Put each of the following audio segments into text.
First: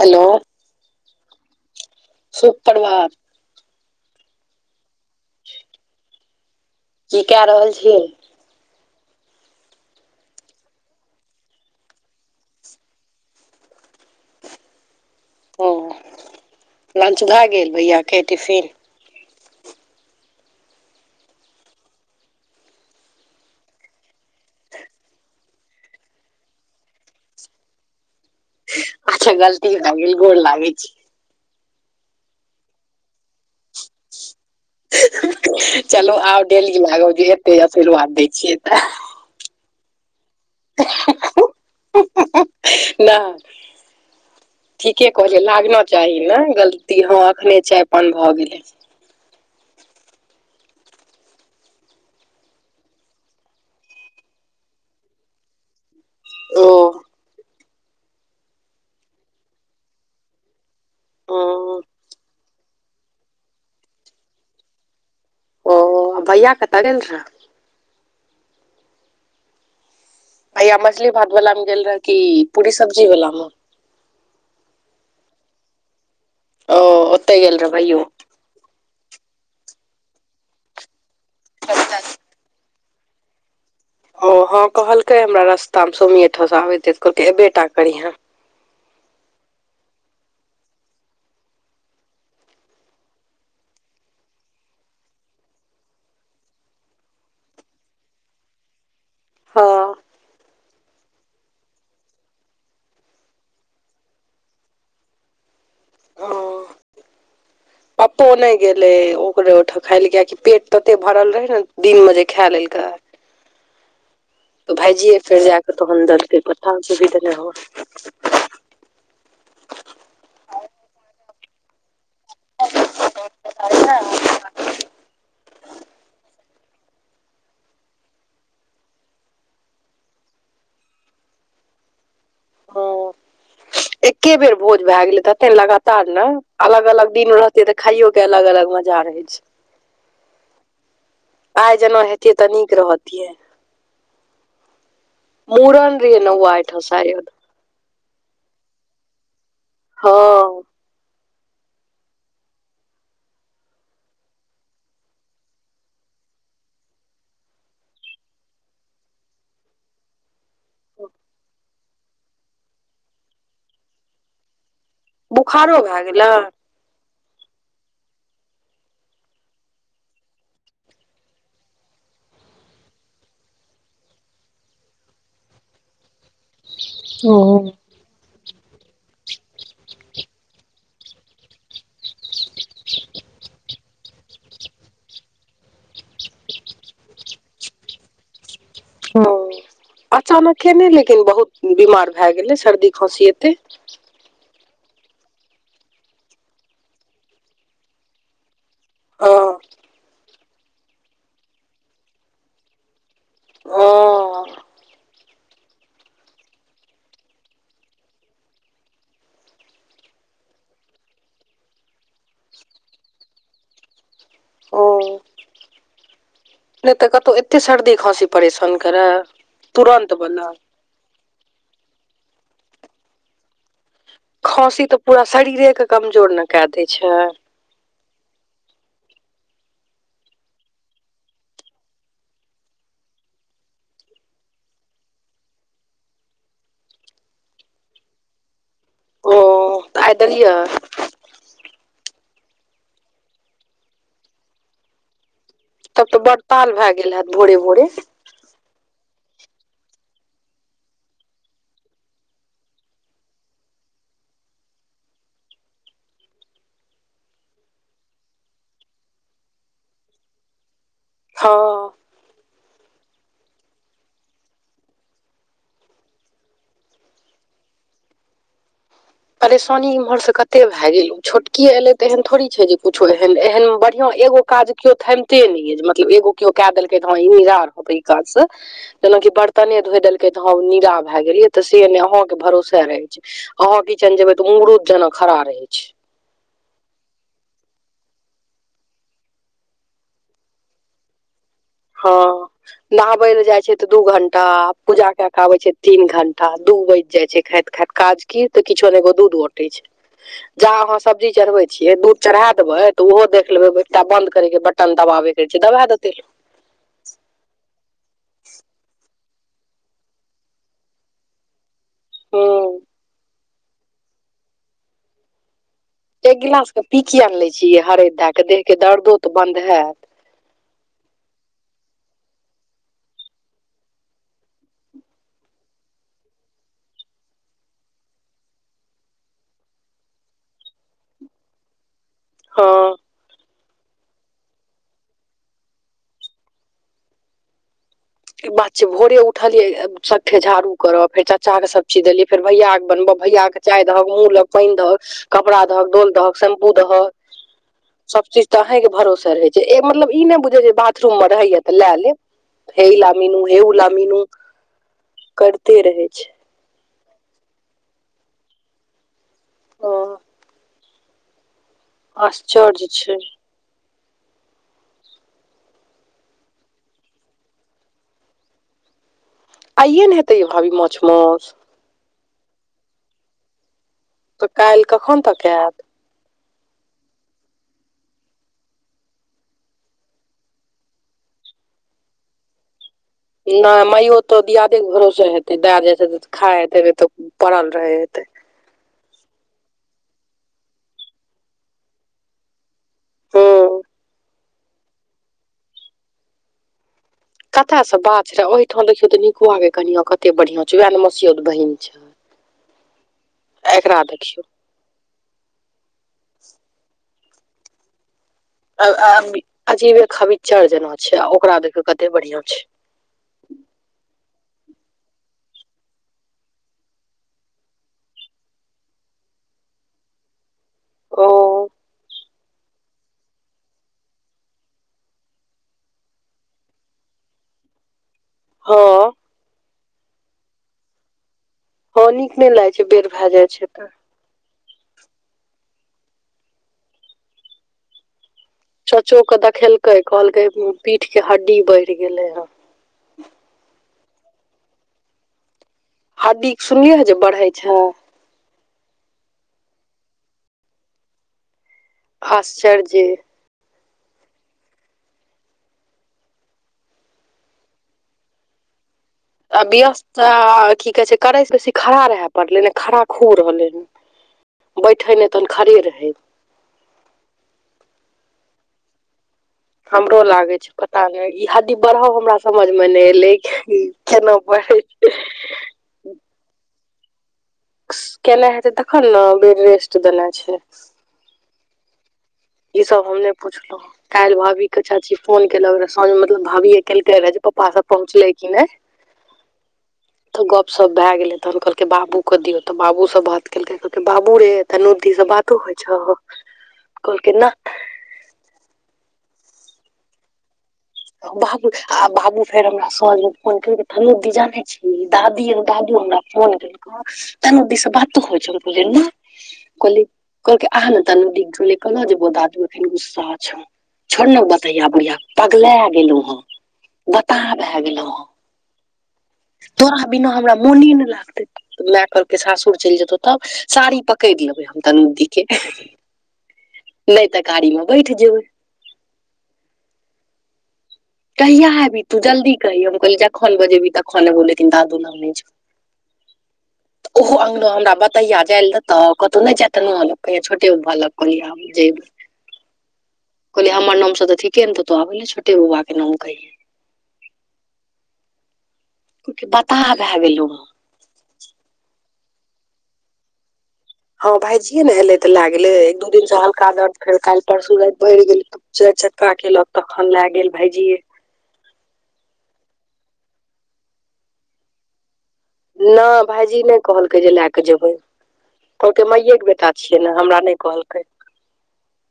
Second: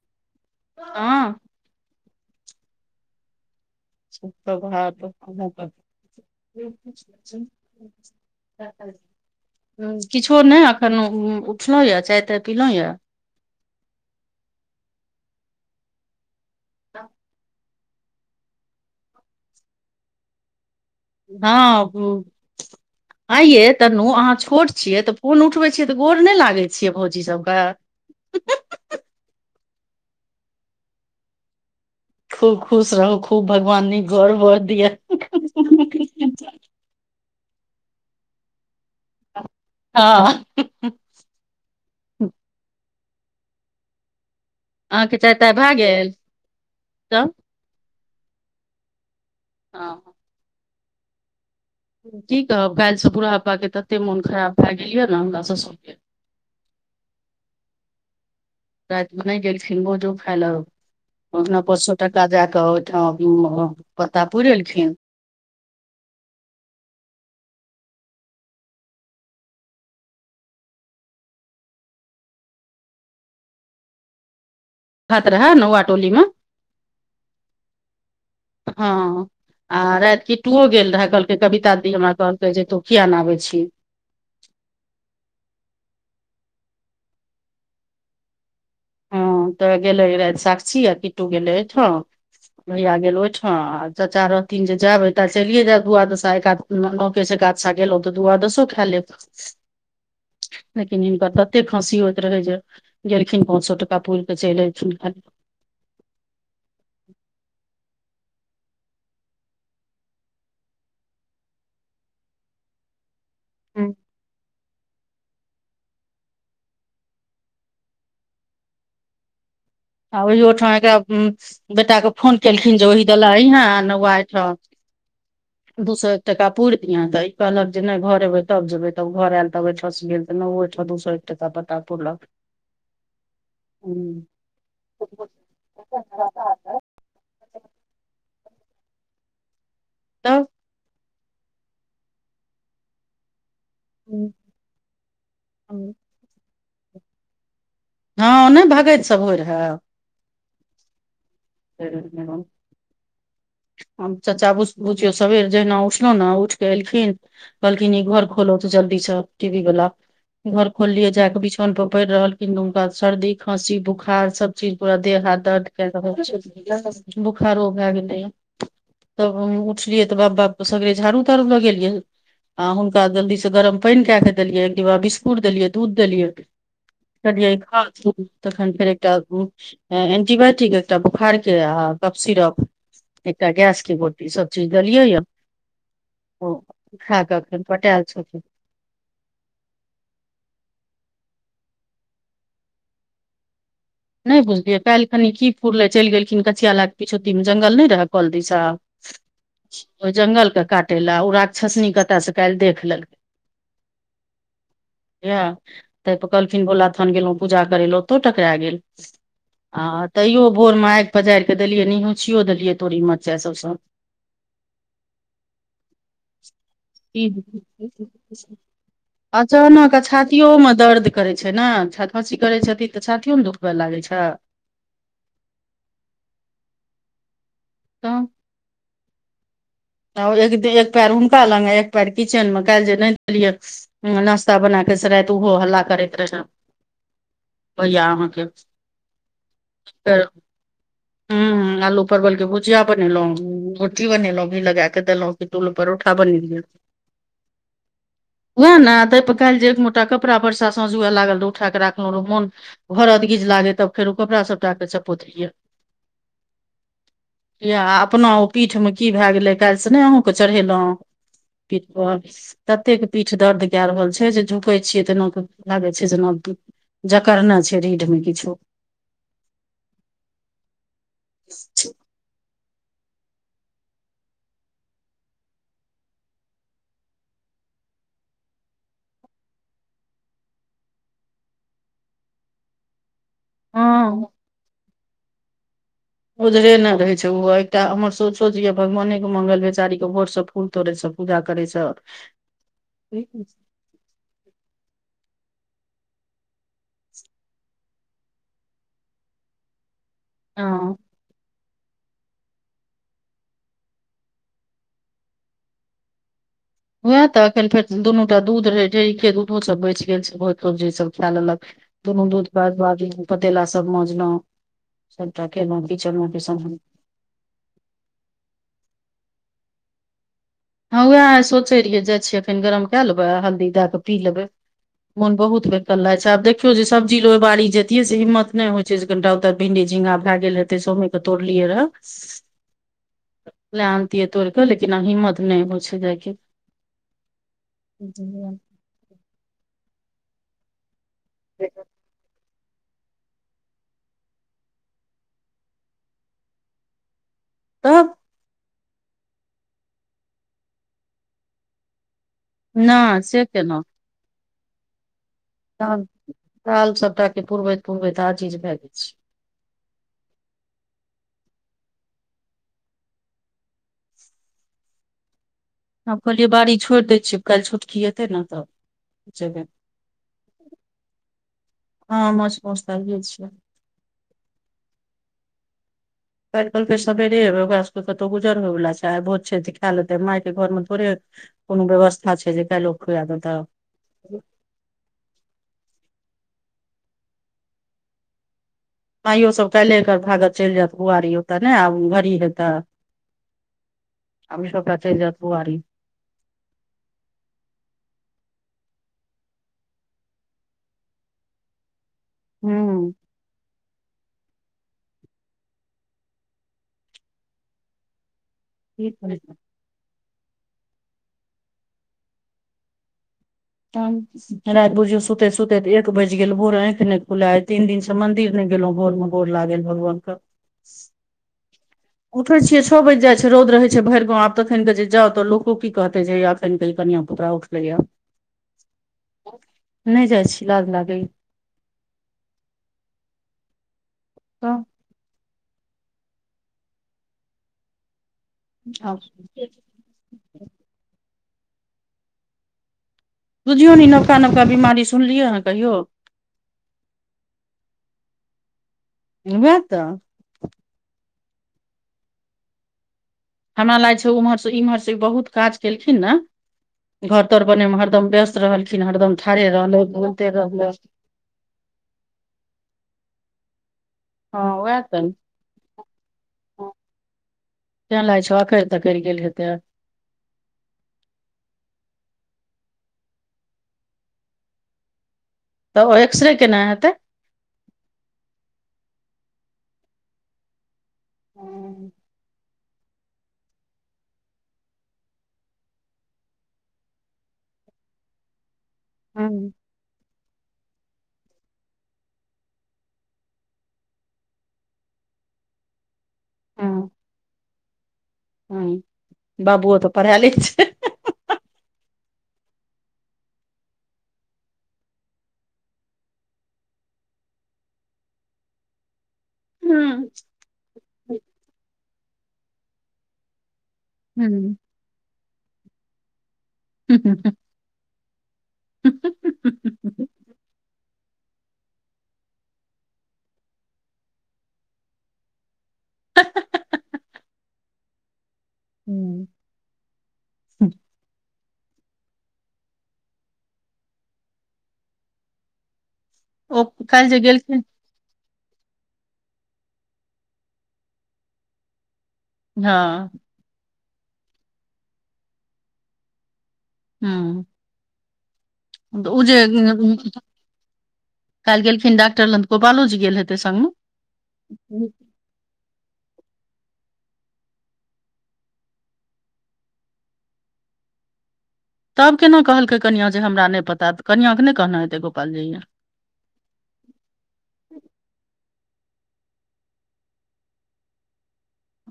Hello हाँ सुप्रभात [unintelligible] की कए रहल छियै किछो नहि अखन उठलहुं यए चाय ताय पीलहुँं यए ओ लंच भए गेल भैया के टिफिन हँ [inaudible] [unintelligible] आ यै तनू अहाँ छोट छियै तऽ फोन उठबै छियै तऽ गोर नहि लागै छियै भौजी सबके ह अच्छा गलती भ‌ए गेल गोड़ लागै छी खूब खुश रहू खूब भगवान निक घर बर दिय चलू आब डेली लागब जे एतै आशीर्वाद दै छियै तऽ हाँ नहि ठीके अहाँके चाय कहलियै ताय भए लागना गेल चाही ने गलती हँ तब अखने चाय पान भऽ गेलै हँ की कहब काल्हिसँ बुढ़ापा के तते मोन खराब भए गेल या ने हमरा ससुर के ओ राति मे नहि गेलखिन भोजो खाय ले ओपना ओ पाँच सो टका दै क त बता पुर एलखिन ओ भैया कत गेल रहऽ भैया मछली भात वाला मे गेल रहे क पूरी सब्जी वाला मे खत रह ह नौआ टोली में ओ ओतऽ गेल रहै भइयो हँ आ राति कीटु ओ गेल रहै कहलकै कविता दी हमरा कहलकै जे तु किया न आबै छी ओ हँ कहलकै हमरा रास्ता मे सोमित ओठ से आबेे तऽ कहलकै एबेटा करीहं हँ तऽ गेलै राति साक्षी आ किटटू गेलै भइया गेल ओहिठाम आ चाचा रहथिन जे जायब त चलियए जायब दुआ दशा एकादसा नौ केस एकादशा गेल ऊ तऽ दूआदसो खा लेब हँ लेकिन हिनकर तते खाँसी होइत रहै जे गेलखिन पाँच सए टका पुरि क चलि एलखिन ओ पप्पो नहि गेलै ओकरे ओहिठाम खाय ल कियकि पेट तते भरल रहै ने दिनमे जे खा लेलकै ह्म तऽ भायजियै फेर जा कऽ तहन देलकै पता तऽ नहि हो आ ओहियो ठाम एकरा बेटाके फोन केलखिन जे ओहि दल अहीं न नौआ अहिठाम [inaudible] [unintelligible] दू सए एक टाका पूरि दियहे तऽ ई कहलक जे नहि घर एब तब जेबै तब घर आयल तब ओठँस गेल तऽ न छओ दू सए एक टका पता पूरलक हँ एके बेर भोज भए गेलै तते लगातार ने अलग अलग दिन रहतेै तऽ खाइयो के अलग अलग मजा रहे छै तब आइ जेना हेतियै तऽ नीक रहतियै हूंम्म मुरण रहै न [unintelligible] आइठ शायद हँ नहि भगैत सब होय रहै हँ स मैडम [unintelligible] चाचा बुझियौ सबेर जहिना उठलो ने उठ कऽ एलखिन मल्किनी घर खोलो तऽ जल्दी सॅं टी भी वला घर खोललियै जाक बिछौन पर पड़ि रहल खिन हुनका सर्दी खाँसी बुखार सब चीज पूरा देह हाथ दर्द बुखारो कर भए गेलै रहल छै बोखारो भए गेलै है तब उठलियै तऽ बाप बाप सगरे झाड़ू ताड़ू लगेलियै आ हुनका जल्दी से गरम पानि कऽ दिया बिस्कुट देलियै दूध देलियै ओ कनिय खाथिन फेर एकटा एंटि बायोटिक एक बोखार के आ कप सिरप एकटा गैस की गोटी सब चीज देलियै यऽ ओ खाक अखन पटायल छै ओ अचानक के नहि लेकिन बहुत बीमार भए गेलै सर्दी खाँसी एतै नहि बुझलियै काल्हि खनि की फूरलै चलि गेलखिन कचिये ला के पिछूहती मे जंगल नहि रहय कोल दिसा हँ ओहि जंगलके काटे लए ओ राक्षसनी कतय से काल्हि देख लेलकै ओ यह तापर कहलखिन भोला स्थान गेलहुँ पूजा करय लए ओतौ टकरा गेल हँ तैयो भोरमे आगि पजारि कऽ देलियै निहोंछियो देलियै तोरी मरचासभसँ ओ नहि तऽ कतहु एतेक सर्दी खाँसी परेशान करय तुरन्त बला करे छै ने छात खाँसी करे छथिन तऽ छातियो ने दुखबे लागे छै खाँसी तऽ पूरा शरीरे के कमजोर ने कऽ दै छै तब एकिन एक पैर हुनका लग एक पैर किचेनमे काल्हि जे नहि देलियै हँ नाश्ता बना कऽ से रति ओहो हल्ला करैत रहे भैया अहाँके ओ तऽ आय दैलिए हॅं आलू परवल के भुजिया बनेलहु रोटी बनेलहुँ घी लगा के देलहुं किट्टू ले तब परोठा तऽ बड़ बनेलिय ताल भए गेल हैत भोरे भोरे वएह ने तऽ काल्हि जे एक मोटा कपड़ा परसा सझुए लागल रह उठा कऽ रखलहुं मोन घर अद गीज लागे तब फेर ओ कपड़ा सबटा के चपोत लिये या अपना ओ पीठ में की भए गेलै काल्हि से नहि अहूँके चढ़ेलहुँ हँ पीठ पर ततेक पीठ दर्द कए रहल छै जे झुकै छियै तेना लागे छै जेना जकरने छै रीढ़ मे किछु परेशानी इम्हर से कते भए गेल छोटकिय एयलै तऽ एहन थोड़ी छै जे कुछो एहन एहन बढ़िया एगो काज केओ थमिते ने य जे मतलब एगो केओ क देलकै त ह ई निजार होते काज सँ जेनाकि बर्तने धोइ देलकै त ह नीरा भए गेलियै तऽ से ने अहाँ के भरोसे रहै अहाँ किचेन हँ जेबै तऽ उमरूद जेना खड़ा रहै छै उधरे न ने रहे छै हो एकटा हमर सोचो छै ये भगवाने के मंगल बेचारी के भोर से फूल तोड़े से पूजा करे छै हँ नहाबै ले जाइ छै दू घंटा पूजा के के आबै छै तीन घंटा दू बाजि जाय छै खाइत खाइत काज कि तऽ किछो ने एगो दूध औटे छै जा हँ अहाँ सब्जी चढ़बै छियै दूध चढ़ा देबै तऽ ओहो देख लेबै एकटा बंन्द करैके छै बटन दबाबेके छै दबा देतै लोक वैहे तऽ एखन फेर दुनू टा दूध रहै ढेरिके दूध दूध सब बचि गेल छै बहुत सब्जी सब खा लेलक दुनू दूध हूँ बर्बादे पतेला सभ मजलहु सभटा केलहुं किचनो एक के सभ गिलास पी किएक ने लैए छी य? हरद दे के देहके दर्द तऽ बन्द हेतै? हँ उएह सोचे रहियै जाइ छियै। फेर गरम कए लेबै। हल्दी दए कऽ पी लेबै। मोन बहुत बेकल लागै छै। आब देखियौ ने, सब्जी लऽ आबै लेल कतियेक हिम्मत नहि होइ छै। कनिए तऽ भिंडी, झिंगा भऽ गेल रहै, सभ तोड़लिए रहै। हँ लऽ अनतियै तोड़ के, लेकिन हिम्मत नहि होइ छै जेबाक। जी [unintelligible] से भोरे उठलियै, सभठाम झाड़ू कऽ फेर चाचा के सब चीज देलियै, फेर भैया के बनबह भैया के। चाय देलक, मुँह लेल पानि देलक, कपड़ा देलक, तेल देलक, शैम्पू देलक। तब सभ चीज तऽ एहिके भरोसे रहै छै, मतलब ई नहि बुझै जे बाथरूममे रहैए तऽ लऽ लेब। हे ई ला नहि मिनू, से हे ऊ केना ला मिनू करैत। दाल सभटा पुरबैत पुरबैत आजीज भऽ जाइ छै। ह आश्चर्य छै। आब कहलियै, बाड़ी छोड़ि दै छियै। काल्हि छोटकी हेतै ने तऽ? जेबै आइए ने हेतै य भाभी, माछ मौस? हँ, माछ मौस तऽ आए छियै। तऽ काल्ह कखन तक आयत? काल्हि कहलके सबेरे एबे ओकरा सभके कतहु गुजर होयवला छै। आइ बहुत छै तऽ खा लेतै, मायके घरमे थोड़े? कोनो व्यवस्था छै? जे कएलो। नहि, माइयो तऽ दियादेके भरोसे होइते दे जाइ छै। खा हेते तऽ पड़ल रहैते। माइयो सभ काल्हि एकर भागैत चलि जायत बुआरी ओतऽ ने, आब घड़ी हेतै। हूँ अभी सभता चैल जात गुहारि। कतय से बात रहै? ओहि ठाम देखियौ तऽ नीक लागै छै। कनिया कते बढ़िया छौ, वएह ने मसौद बहिन छौ? हू एकरा देखियौ [inaudible] की अऽ, करबै अजीब खविचर जेना छै ओकरा देख। कते बढ़िया छै। त राति बुझियौ, सुतैत सुतैत एक बजि गेल। भोर एखन नहि खुलल। तीन दिनसँ मन्दिर नहि गेलहुँ भोरमे। गोर लागेल भगवान कऽ ओ उठै छियै तऽ छओ बजि जाइ छै, रौद भऽ जाइ छै भरि गाममे। आब तऽ एखनके जे जाउ तऽ लोक की कहतै, एखन के ई कनिया पुकड़ा? पया हँ नहि जाइ छी लाज लागै यै। हँ, नीक नहि लागै छै, बेड़ भै जाइ छै तऽ। तऽ आब चाचोके देखेलकै, कहलकै पीठके हड्डी बढ़ि गेलै हे। बुझियौ ने इ नबका नबका बीमारी सुनलियै यै कहियौ? हड्डीके सुनलिए हे जे बढ़ै छै। उ [unintelligible] हैं त आश्चर्य‌ जे हमरा लाग छै, उम्हर से इम्हर से बहुत काज केलखिन ने। घर तर बने मे हरदम व्यस्त रहलखिन हरदम। आ ठाढ़े रहलै व्यस्त घुमिते रहलै ठीक छै। करै से बेसी खड़ा रहै पड़लै ने। खड़ा खूब रहलै, हँ उएह बैठै तऽ ने नहि तनिको। खड़े रहै। तं लाइ छो अकैर तकैर गेल हेतेय हमरो लागे छै पता नहि ई हडदी बढ़ाव हमरा समझ मे नहि एले केना बढ़े [inaudible] तऽ ओ एक्स रे केना हेतै केनाइ हेतै तखन ने बेड रेस्ट देने छै ह [inaudible] ई सब हमने पूछलो काल्हि भाभी केे चाची फोन केलक रहै साँझ मतलब भाभी केलकै रहे जे पपा सब पहुँचलै कि नहि हुँ तऽ गप सप भए गेलै तहन कहलकै बाबू के दियौ तऽ बाबूसँ बात केलकै कहलकै बाबू रे तनु दी से बात तु छहअ कहलकय ना हुँ बाबुओ तऽ पढ़ाय ले छै बाबू आ बाबू फेर हमरा सझमे फोन केलकय तनु दी जानै छी दादी दादू हमरा फोन केलकउ तनु दी से बात होइ छउ हम कहलियय नहि कहली कहलकय आ ने तनु दी कहलिए केना जे बो दादू एखन गुस्सा छौ छोड़ ने हूँ बतैया भैया पगला गेलहु हेँ बताह भै गेलहु हेँ हुँ हुँ हह तोरा बिना हमरा मोने ने लागते त माय कहलके सासुर चलि जेतौ तब साड़ी पकड़ि लेबै हम तनु दी के नहि तऽ गाड़ी में बैठ जेबै हूँ कहिया एबी तू जल्दी कही हम कहलीए जखन बजेबहि तखन एबउ लेकिन दादू न ओ जो काल्हि ओहो जे अंगना गेलखिन हमरा बत तहिया जाय देतऽ कतौ नहि जायत नलया छोटेलक हँ कहलिए हमर नाम से तऽ ठीके ने तो आबे छोटे बौआ के नाम कहिये हँ तऽ उ जेे बताह भए गेलहुँ कालिह गेलखिन डाक्टर लंग में त गोपालो जी गेल हेतै संग मे हँ भाइजी ए ने एले तऽ लए गेले एक दू दिन स का दर्द फेर काहिल परसू रात फेर बढ़ गेल चार चका केलक तखन लय गेल भाइजी ए तब केना कहलकै कनिया जे हमरा नहि पता कनियां के नहि कहना हेते गोपालजी ये नहि भायईजी नहि कहलकै जे लै के जेबै कहलकै माइएके बेटा छियै ने हमरा नहि कहलकै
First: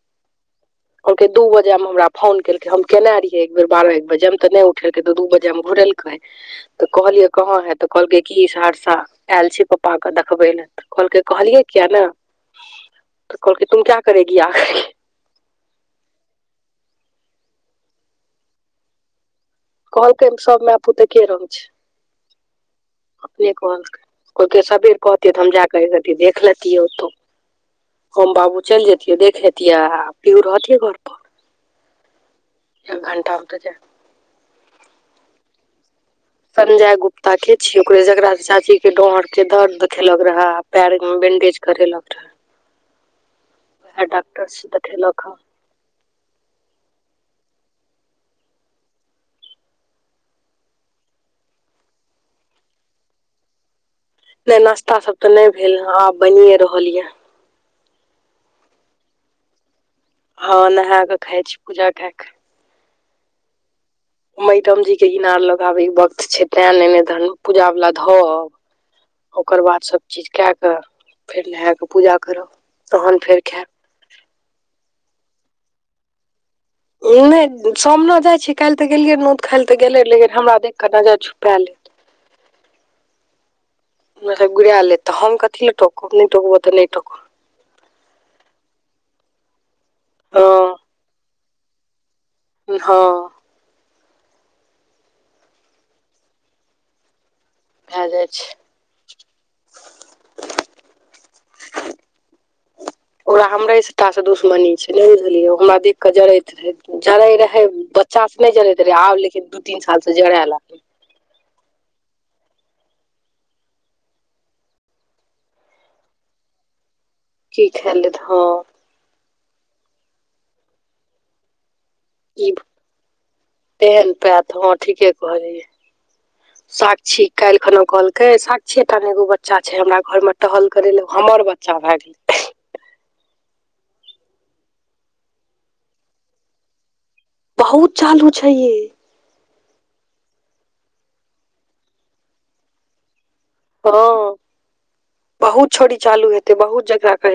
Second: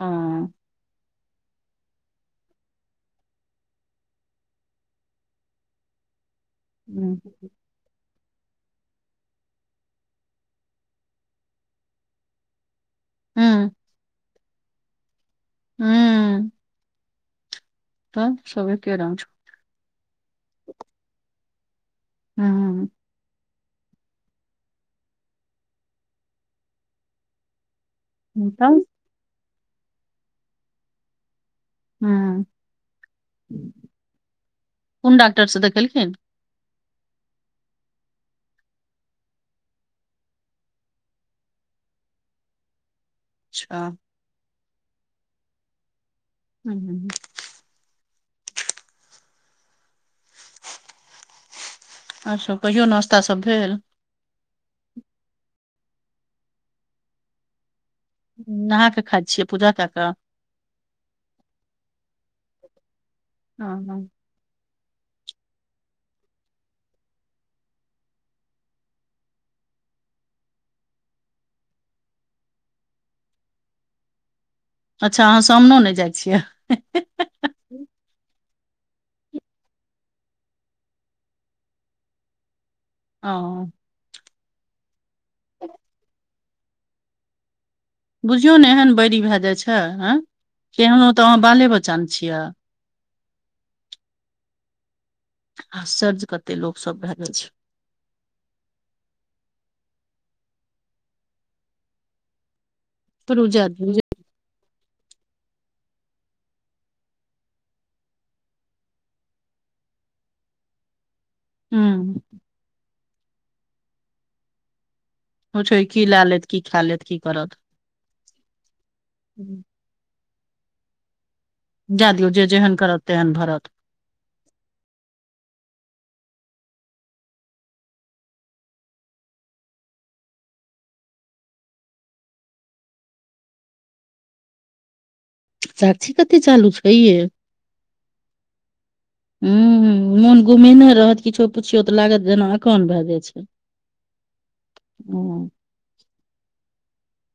हुँ कहलकै दू बजे मे हमरा फोन केलकै हम केने रहियै एक बेर बारह एक बजे मे तऽ नहि उठेलकै त दू बजे मे घुरेलकै तऽ हँ कहलियै कहाँ है तऽ कहलकै की सहरसा आयल छै पप्पाके देखबै लए तऽ कहलकै कहलियै किया ने तऽ कहलकै तुम क्या करेगी आ करके हुँ तऽ सब एके रंग छो कहलकै सब माय पूत एके रंग छै हुँ अपने कहलकै कहलकै सबेर अयतै तऽ हम जाकऽ एक रत्ती देख लेतियै ओतौ हम बाबू चलि जेतियै देख एतिये आ पिहु रहतियै घर पर हुँ एक घण्टा ओतऽ जाय मे कोन डाक्टर से देखेलखिन संजय गुप्ता के छियै ओकरे जकरा से चाची के डांर के दर्द देखेलक रहे पैर मे बैंडेज करै लक रहै अच्छा वैहे डाक्टर से देखेलक हँ हुंम्म हूंम्म आओर सभ कहियौ नाश्ता सब भेल नहि नाश्ता सब तऽ नहि भेल ह आब बनिये रहल ये नहा क खाइ छियै पूजा कए कऽ हँ नहा कऽ खाय छी पूजा क‌ए के हँ हँ मैडम जी के इनार लग आबै वक्त छै तैं ने नै तन पूजा वला धऽ आउ ओकर बाद सबचीज कए कऽ फेर नहा कऽ पूजा करब तहन फेर खायब अच्छा अहाँ सामनो नहि जाइ छियै नहि सामने जाइ छी काल्हि तऽ गेलियै न ओतऽ काल्हि तऽ गेलै लेकिन हमरा देखिकऽ नजर झुक पे लेत ओ नजर गिरा लेत तऽ हम कथी ल टोकब नै टोकब तऽ नै टोक बुझियौ ने एहन बैरी भए जाइ छै एँ हँ केहनो तऽ अहाँ बाले बच्चा नऽ छियै हँ आश्चर्य कते लोक सब भए जाइ छै भए जाइ छै ओकरा छोड़ू जाए हमरे दियौ जे सबटा दुश्मनी छै नहि बुझलियै ओ हमरा देख कऽ जड़ैत जड़ै रहै बच्चासँ से नहि जरैत रहे आब लेकिन दू तीन साल से जड़य लागलै हूंम्म होइ छै कि लै लेत की खाय लेत की की खाय लेत हँ हूँ जाय दियौ जे ई जेहन करत तेहन भरत तेहन पैयत हँ ठीके कहलियै साक्षी काल्हि खना कहलकै साक्षीये टा नऽ एगो बच्चा छै हमरा घर मे टहल करै लऽ हमर बच्चा बच्चा भए गेलै साक्षी कते चालू छै ये बहुत चालू छै ये हूंम्म मोन गुमेने रहत किछो पुछियौ तऽ लागत जेना अकान भए जाइ छै हँ हूँ बहुत छौड़ी चालू हेतै बहुत झगरा करेतै